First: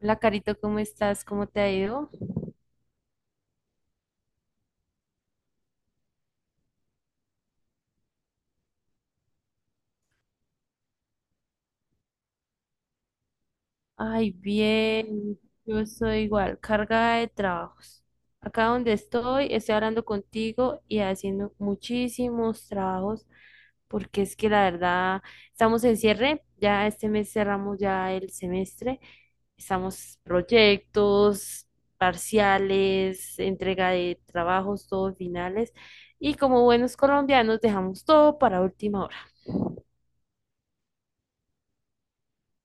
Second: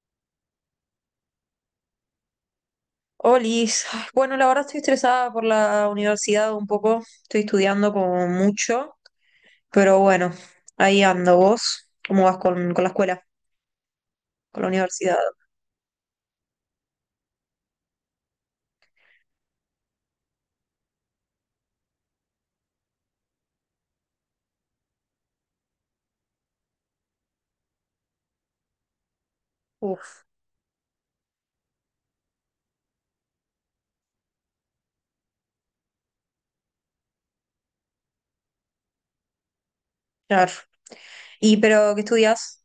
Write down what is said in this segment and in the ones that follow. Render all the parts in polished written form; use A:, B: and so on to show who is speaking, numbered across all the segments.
A: Hola, Carito, ¿cómo estás? ¿Cómo te ha ido?
B: Olis, ay, bueno, la verdad estoy estresada por la universidad un poco, estoy estudiando como mucho, pero bueno, ahí ando vos, ¿cómo vas con la escuela,
A: Ay,
B: con la universidad?
A: bien, yo estoy igual, carga de trabajos. Acá donde estoy, estoy hablando contigo y haciendo muchísimos trabajos, porque es que la verdad, estamos en cierre, ya este mes cerramos ya el semestre, estamos
B: Uf,
A: proyectos, parciales, entrega de trabajos, todos finales, y como buenos colombianos dejamos todo para última hora.
B: claro. ¿Y pero qué estudias?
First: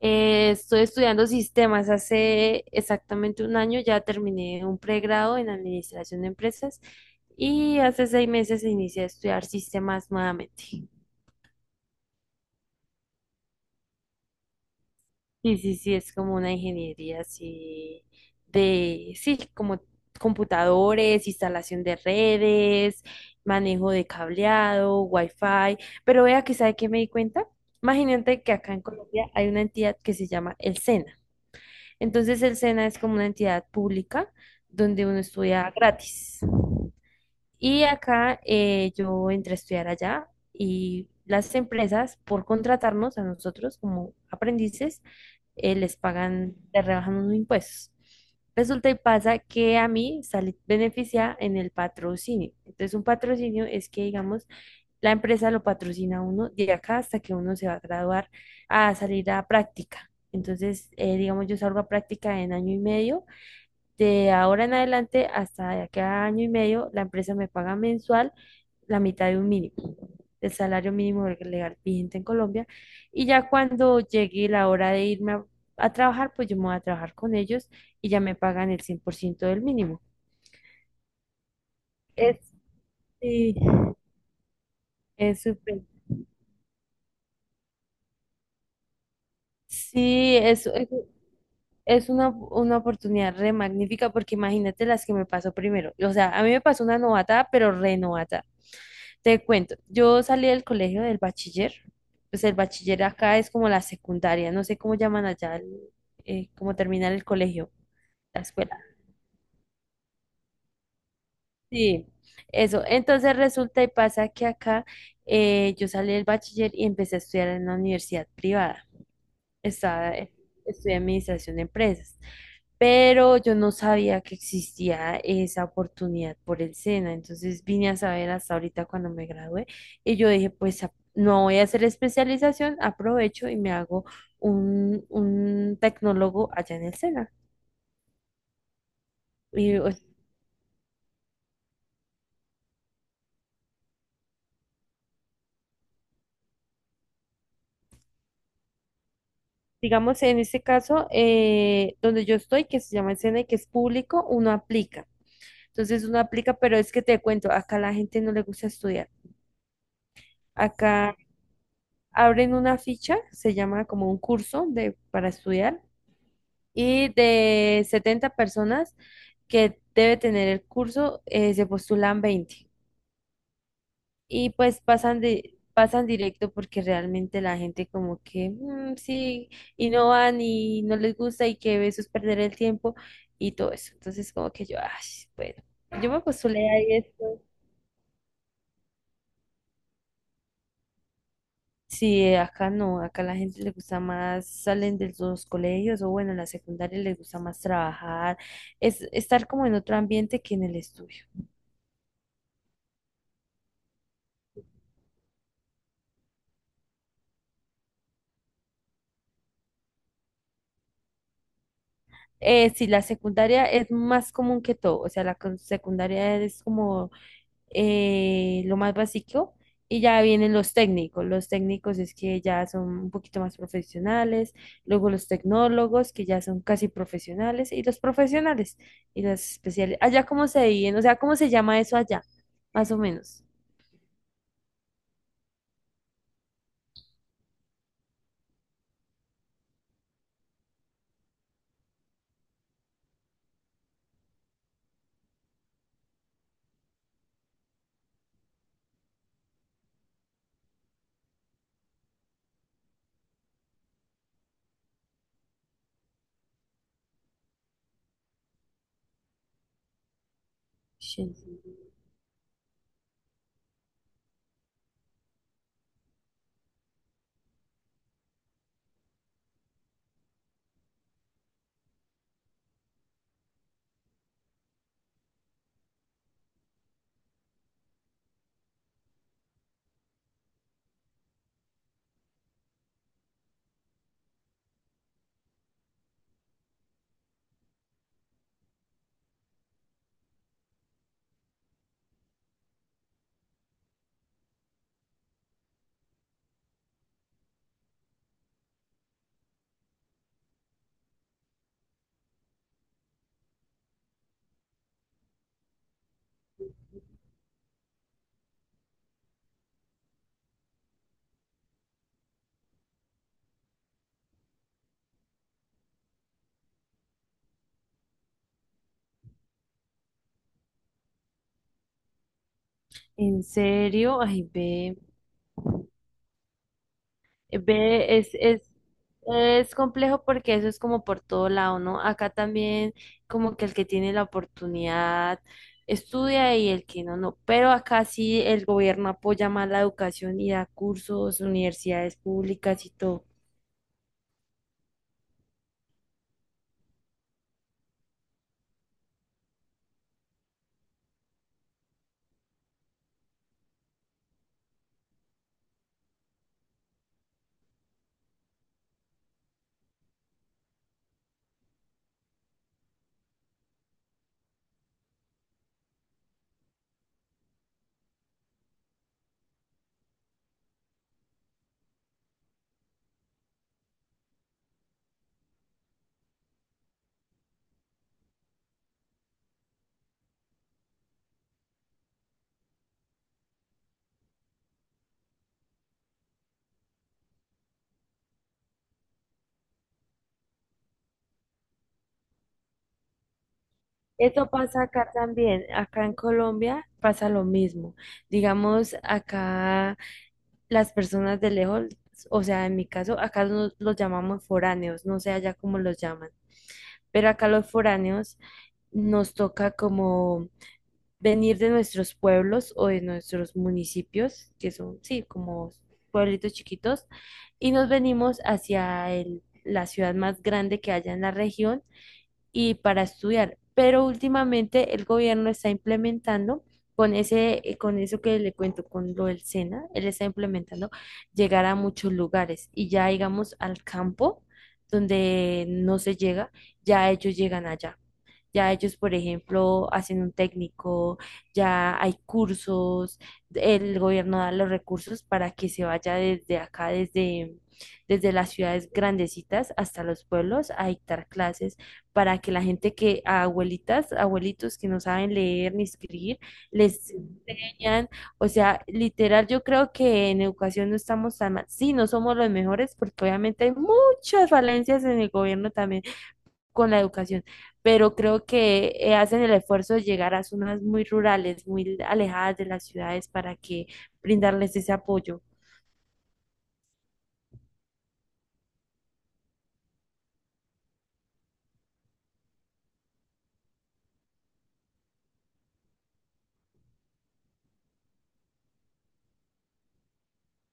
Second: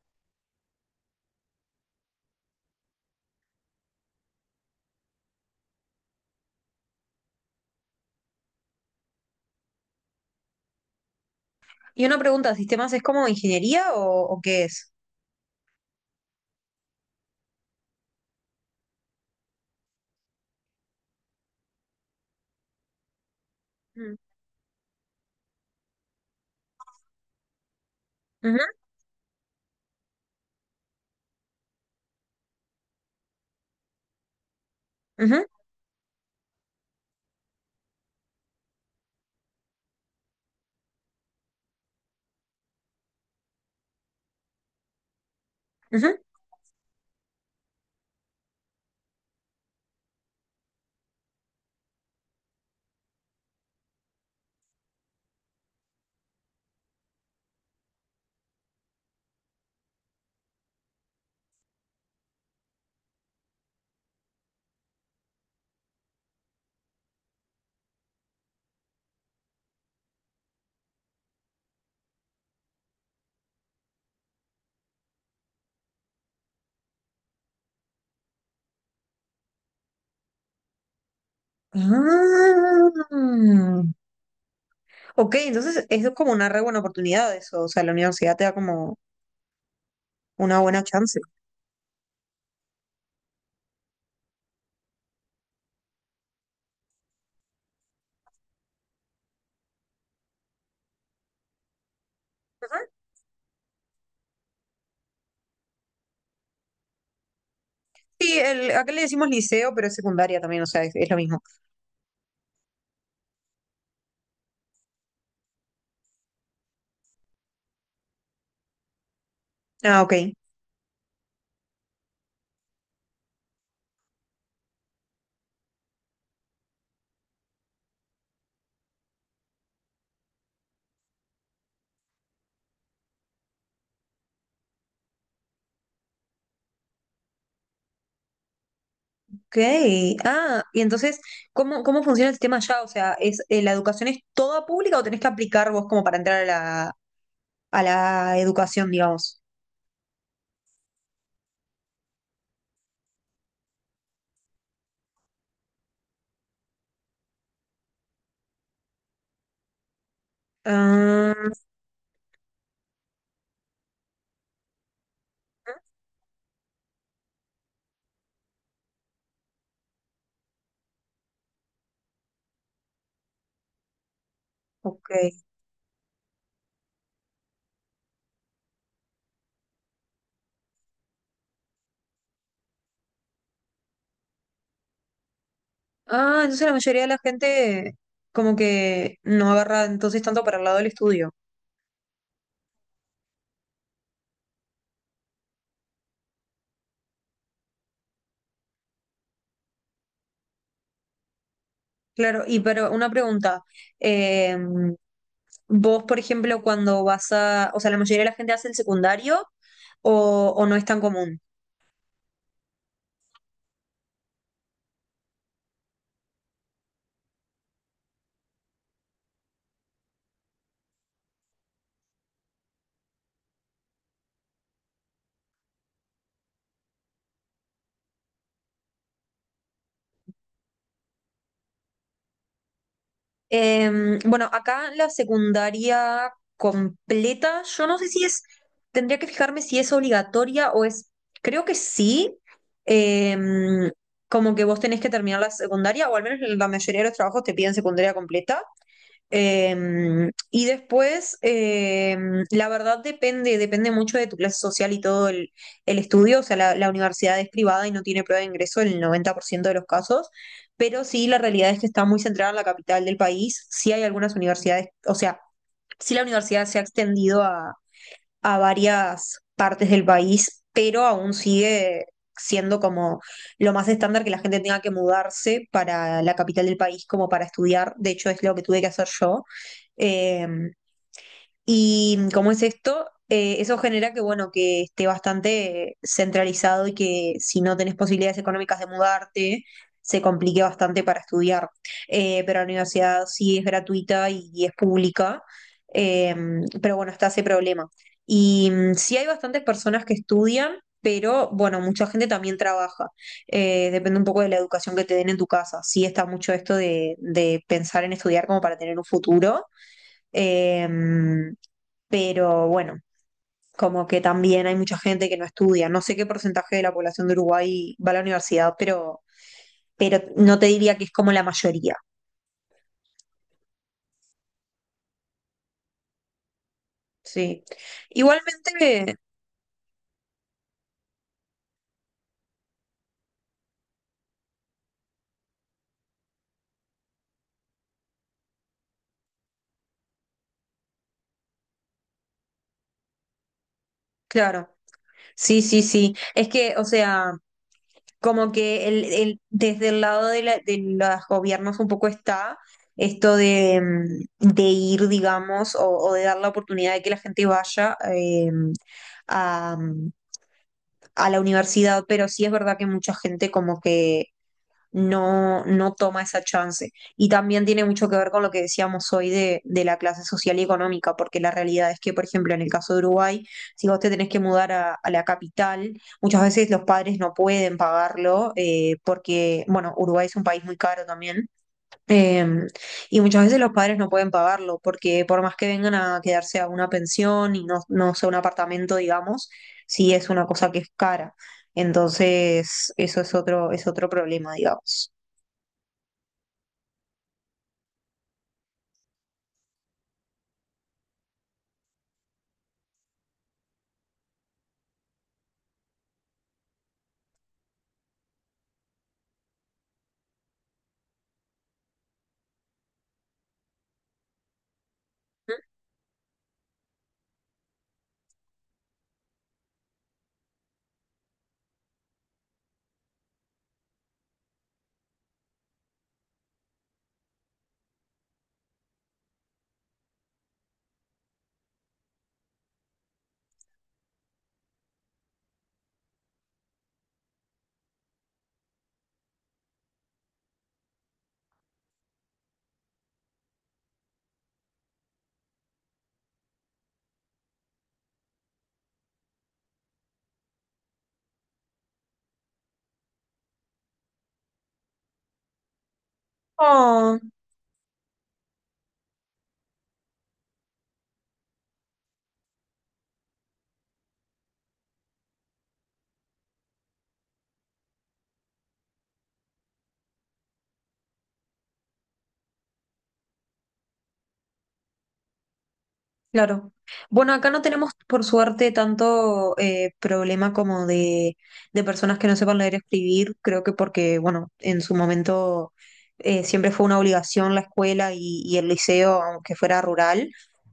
A: Estoy estudiando sistemas. Hace exactamente un año ya terminé un pregrado en administración de empresas y hace 6 meses inicié a estudiar sistemas nuevamente.
B: Y una pregunta, ¿sistemas es como ingeniería o qué es?
A: Sí sí, sí, es como una ingeniería así sí, como computadores, instalación de redes, manejo de
B: Mm.
A: cableado, wifi. Pero vea que, ¿sabe qué me di cuenta? Imagínate que acá
B: Ujú,
A: en Colombia hay una entidad que se llama el SENA. Entonces el SENA es como una entidad pública donde uno
B: ujú,
A: estudia gratis. Y acá yo entré a estudiar allá y las empresas por contratarnos a nosotros como aprendices les
B: ujú.
A: pagan, les rebajan unos impuestos. Resulta y pasa que a mí salí beneficia en el patrocinio. Entonces un patrocinio es que digamos la empresa lo patrocina a uno de acá hasta que uno se va a graduar a salir a práctica. Entonces, digamos, yo salgo a práctica en año y medio. De ahora en adelante hasta de acá a año y medio, la empresa me paga mensual la mitad de un mínimo, del salario mínimo legal vigente en Colombia. Y ya cuando llegue la hora de irme a trabajar, pues yo me voy a trabajar con ellos y ya me pagan el 100% del mínimo. Es, sí,
B: Ah. Ok,
A: es súper.
B: entonces es como una re buena oportunidad eso, o sea, la universidad te da como
A: Sí,
B: una
A: eso
B: buena chance.
A: es una, oportunidad re magnífica porque imagínate las que me pasó primero. O sea, a mí me pasó una novatada, pero re novatada. Te cuento, yo salí del colegio del bachiller. Pues el
B: Ujú.
A: bachiller acá es como la secundaria, no sé cómo llaman allá, cómo terminar el colegio,
B: Sí,
A: la
B: el,
A: escuela.
B: acá le decimos liceo, pero es secundaria también, o sea, es lo mismo.
A: Sí, eso. Entonces resulta y pasa que acá yo salí del bachiller y empecé a estudiar en la universidad privada.
B: Ah, ok.
A: Estaba, eh, Estudié administración de empresas. Pero yo no sabía que existía esa oportunidad por el SENA, entonces vine a saber hasta ahorita cuando me gradué y yo dije, pues no voy a hacer especialización, aprovecho y me hago un, tecnólogo allá en el SENA.
B: Ok.
A: Y, o-
B: Ah, y entonces, ¿¿cómo funciona el sistema allá? O sea, ¿la educación es toda pública o tenés que aplicar vos como para entrar a la educación, digamos?
A: digamos, en este caso, donde yo estoy, que se llama el SENA y que es público, uno aplica. Entonces uno aplica, pero es que te cuento, acá la gente no le gusta estudiar. Acá
B: Ah,
A: abren una ficha, se llama como un curso de, para estudiar y de 70 personas que debe tener el curso, se postulan 20 y pues
B: ok.
A: pasan directo porque realmente la gente como que "Mm, sí y no van y no les gusta y que eso es perder el tiempo y todo eso". Entonces como que yo, ay, bueno, yo me
B: Ah, entonces
A: postulé
B: la
A: ahí
B: mayoría de la
A: esto.
B: gente como que no agarra entonces tanto para el lado del estudio.
A: Sí, acá no, acá la gente le gusta más, salen de los colegios o bueno, en la secundaria les gusta más trabajar, es estar como en otro ambiente que en el estudio.
B: Claro, y pero una pregunta. Eh, Vos, por ejemplo, cuando vas a, o sea, la mayoría de la gente hace el secundario o no es tan común.
A: Sí, la secundaria es más común que todo, o sea, la secundaria es como lo más básico y ya vienen los técnicos es que ya son un poquito más profesionales, luego los tecnólogos que ya son casi profesionales y los especiales. Allá cómo se dividen, o sea, cómo se llama eso allá, más o menos.
B: Bueno, acá la secundaria completa, yo no sé si es, tendría que fijarme si es obligatoria o es, creo que sí, em, como que vos tenés que terminar la secundaria, o al menos la mayoría de los trabajos te piden secundaria completa, eh, y después, la verdad depende, depende mucho de tu clase social y todo el estudio. O sea, la universidad es privada y no tiene prueba de ingreso en el 90% de los casos, pero sí
A: Shen-
B: la realidad es que está muy centrada en la capital del país. Sí hay algunas universidades, o sea, sí la universidad se ha extendido a varias partes del país, pero aún sigue siendo como lo más estándar que la gente tenga que mudarse para la capital del país como para estudiar. De hecho, es lo que tuve que hacer yo. Eh, y como es esto, eso genera que, bueno, que esté bastante centralizado y que si no tenés posibilidades económicas de mudarte, se complique bastante para estudiar. Pero la universidad sí es gratuita y es pública, eh, pero bueno, está ese problema. Y mm, sí hay bastantes personas que estudian, pero bueno, mucha gente también trabaja. Depende un poco de la educación que te den en tu casa. Sí está mucho esto de pensar en estudiar como para tener un futuro. Em, pero bueno, como que también hay mucha gente que no estudia. No sé qué porcentaje de la población de Uruguay va a la universidad, pero no te diría que es como la mayoría.
A: ¿En serio? Ay, ve,
B: Sí.
A: ve,
B: Igualmente,
A: es complejo porque eso es como por todo lado, ¿no? Acá también como que el que tiene la oportunidad estudia y el que no, no. Pero acá sí el gobierno apoya más la educación y da cursos, universidades públicas y todo.
B: claro. Sí, sí, sí. Es que, o sea, como que el- desde el lado de, la- de los gobiernos un poco está esto de, mm, de ir, digamos, o de dar la oportunidad de que la gente vaya eh, a la universidad, pero sí es verdad que mucha gente como que no, no toma esa chance. Y también tiene mucho que ver con lo que decíamos hoy de la clase social y económica, porque la realidad es que, por ejemplo, en el caso de Uruguay, si vos te tenés que mudar a la capital, muchas veces los padres no pueden pagarlo, porque, bueno, Uruguay es un país muy caro también. Em, y muchas veces los padres no pueden pagarlo porque por más que vengan a quedarse a una pensión y no, no sea un apartamento, digamos, sí es una cosa que es cara. Entonces, eso es otro
A: Esto
B: problema,
A: pasa acá
B: digamos.
A: también. Acá en Colombia pasa lo mismo. Digamos, acá las personas de lejos, o sea, en mi caso, acá los llamamos foráneos, no sé allá cómo los llaman, pero acá los foráneos nos toca como venir de nuestros pueblos o de nuestros municipios, que son, sí, como pueblitos chiquitos, y nos venimos hacia la ciudad más grande que haya en la región y para estudiar. Pero últimamente el gobierno está implementando con ese, con eso que le cuento, con lo del SENA, él está implementando llegar a muchos lugares y ya llegamos al campo donde no se llega, ya ellos llegan allá. Ya ellos, por ejemplo, hacen un técnico, ya hay cursos, el gobierno da los recursos para que se vaya desde acá, desde las ciudades grandecitas hasta los pueblos a dictar clases para que la gente que, a abuelitas, abuelitos que no saben leer ni escribir, les
B: Oh.
A: enseñan. O sea, literal, yo creo que en educación no estamos tan mal. Sí, no somos los mejores porque obviamente hay muchas falencias en el gobierno también, con la educación, pero creo que hacen el esfuerzo de llegar a zonas muy rurales, muy alejadas de las ciudades para que brindarles ese apoyo.
B: Claro. Bueno, acá no tenemos, por suerte, tanto problema como de personas que no sepan leer y escribir. Creo que porque, bueno, en su momento siempre fue una obligación la escuela y el liceo, aunque fuera rural.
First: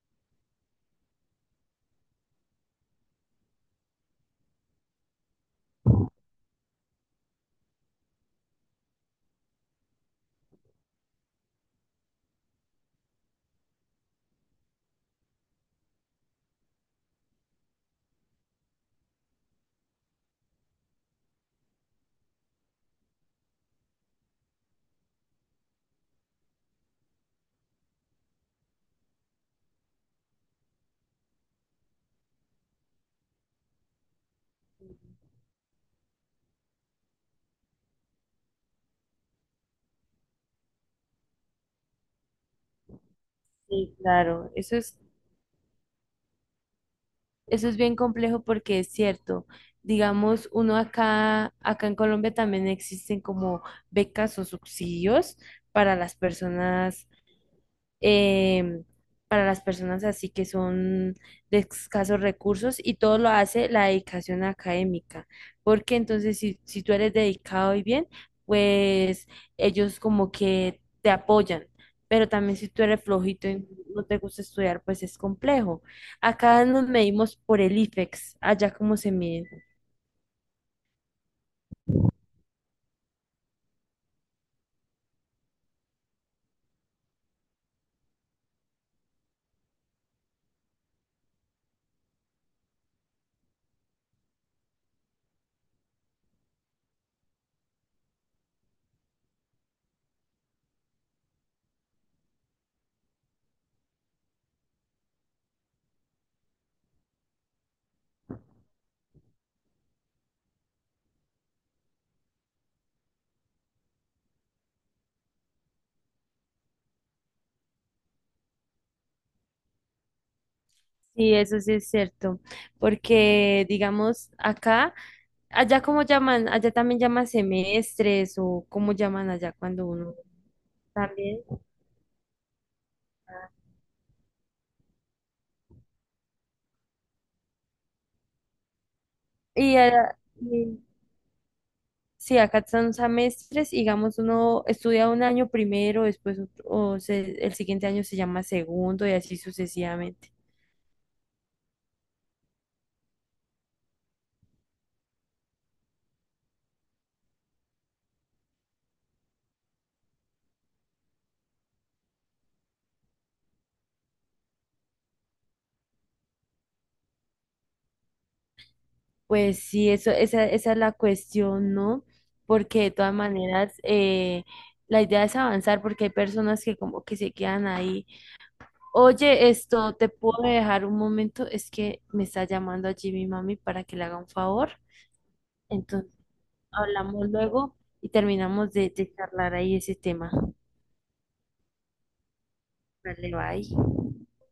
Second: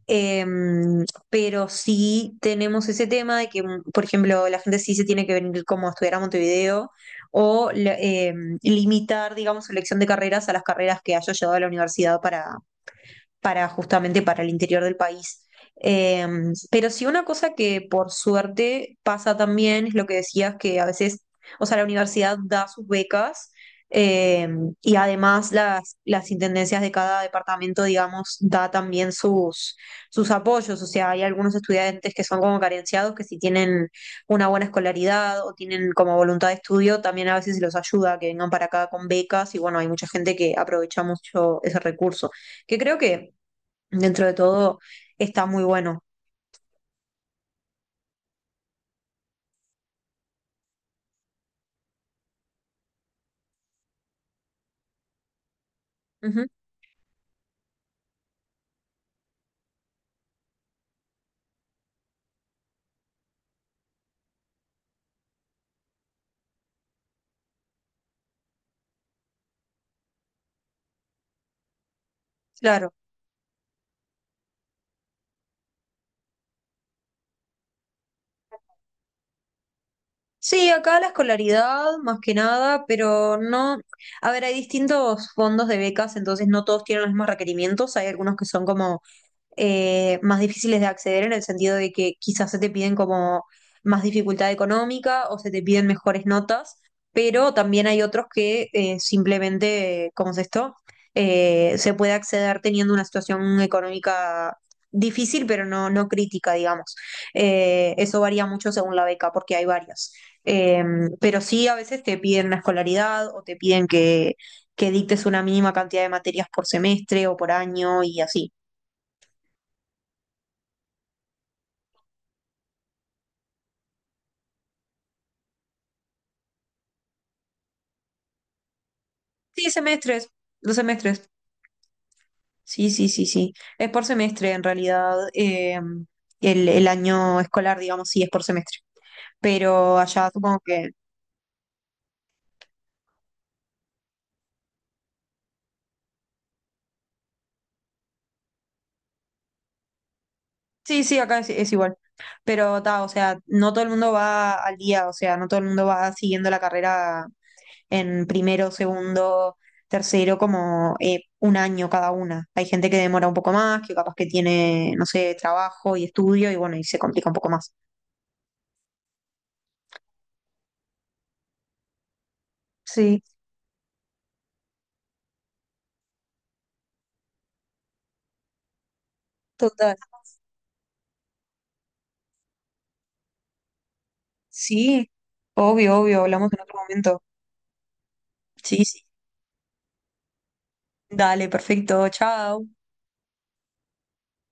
B: Em, pero sí tenemos ese tema de que, mm, por ejemplo, la gente sí se tiene que venir como a estudiar a Montevideo o la- em, limitar, digamos, su elección de carreras a las carreras que haya llevado a la universidad para justamente para el interior del país. Eh, pero sí una cosa que por suerte pasa también es lo que decías, que a veces, o sea, la universidad da sus becas eh, y además las intendencias de cada departamento, digamos, da también sus, sus apoyos. O sea, hay algunos estudiantes que son como carenciados, que si tienen una buena escolaridad o tienen como voluntad de estudio, también a veces se los ayuda a que vengan para acá con becas y bueno, hay mucha gente que aprovecha mucho ese recurso que creo que
A: Sí,
B: dentro de
A: claro,
B: todo está muy bueno.
A: eso es bien complejo porque es cierto. Digamos, uno acá, acá en Colombia también existen como becas o subsidios para las
B: Ujú,
A: personas eh, para las personas así que son de escasos recursos y todo lo hace la dedicación académica, porque entonces si tú eres dedicado y bien, pues ellos como que te apoyan, pero también si tú
B: claro.
A: eres flojito y no te gusta estudiar, pues es complejo. Acá nos medimos por el IFEX, allá como se mide.
B: Sí, acá la escolaridad más que nada, pero no, a ver, hay distintos fondos de becas, entonces no todos tienen los mismos requerimientos, hay algunos que son como más difíciles de acceder en el sentido de que quizás se te piden como más dificultad económica o se te piden mejores notas, pero también hay otros que simplemente, ¿cómo es esto? Se puede acceder teniendo una situación económica difícil, pero no, no crítica, digamos. Eso varía mucho según la beca, porque hay varias. Eh, pero sí, a veces te piden una escolaridad o te piden que dictes una mínima cantidad de materias por semestre o por año y así.
A: Sí, eso sí es cierto, porque digamos acá allá cómo llaman, allá también llaman semestres o cómo llaman allá
B: Sí,
A: cuando uno
B: semestres, los semestres.
A: también.
B: Sí, sí, sí, sí. Es por semestre en realidad. El año escolar, digamos, sí es por semestre.
A: Y,
B: Pero
A: allá-
B: allá supongo
A: y-
B: que...
A: sí, acá son semestres, digamos, uno estudia un año primero, después el siguiente año se llama segundo y así sucesivamente.
B: Sí, sí, acá es igual. Pero ta, o sea, no todo el mundo va al día, o sea, no todo el mundo va siguiendo la carrera en primero, segundo, tercero, como un año cada una. Hay gente que demora un poco más, que capaz que tiene, no sé, trabajo y estudio y bueno, y se complica un poco más.
A: Pues sí, esa es la cuestión, ¿no? Porque de todas
B: Sí,
A: maneras, la idea es avanzar porque hay personas que como que se quedan ahí. Oye, esto,
B: total.
A: ¿te puedo dejar un momento? Es que me está llamando allí mi mami para que le haga un favor.
B: Sí, obvio,
A: Entonces,
B: obvio, hablamos en otro momento.
A: hablamos luego y terminamos
B: Sí,
A: de,
B: sí.
A: de charlar ahí ese tema.
B: Dale, perfecto, chao.
A: Vale, bye.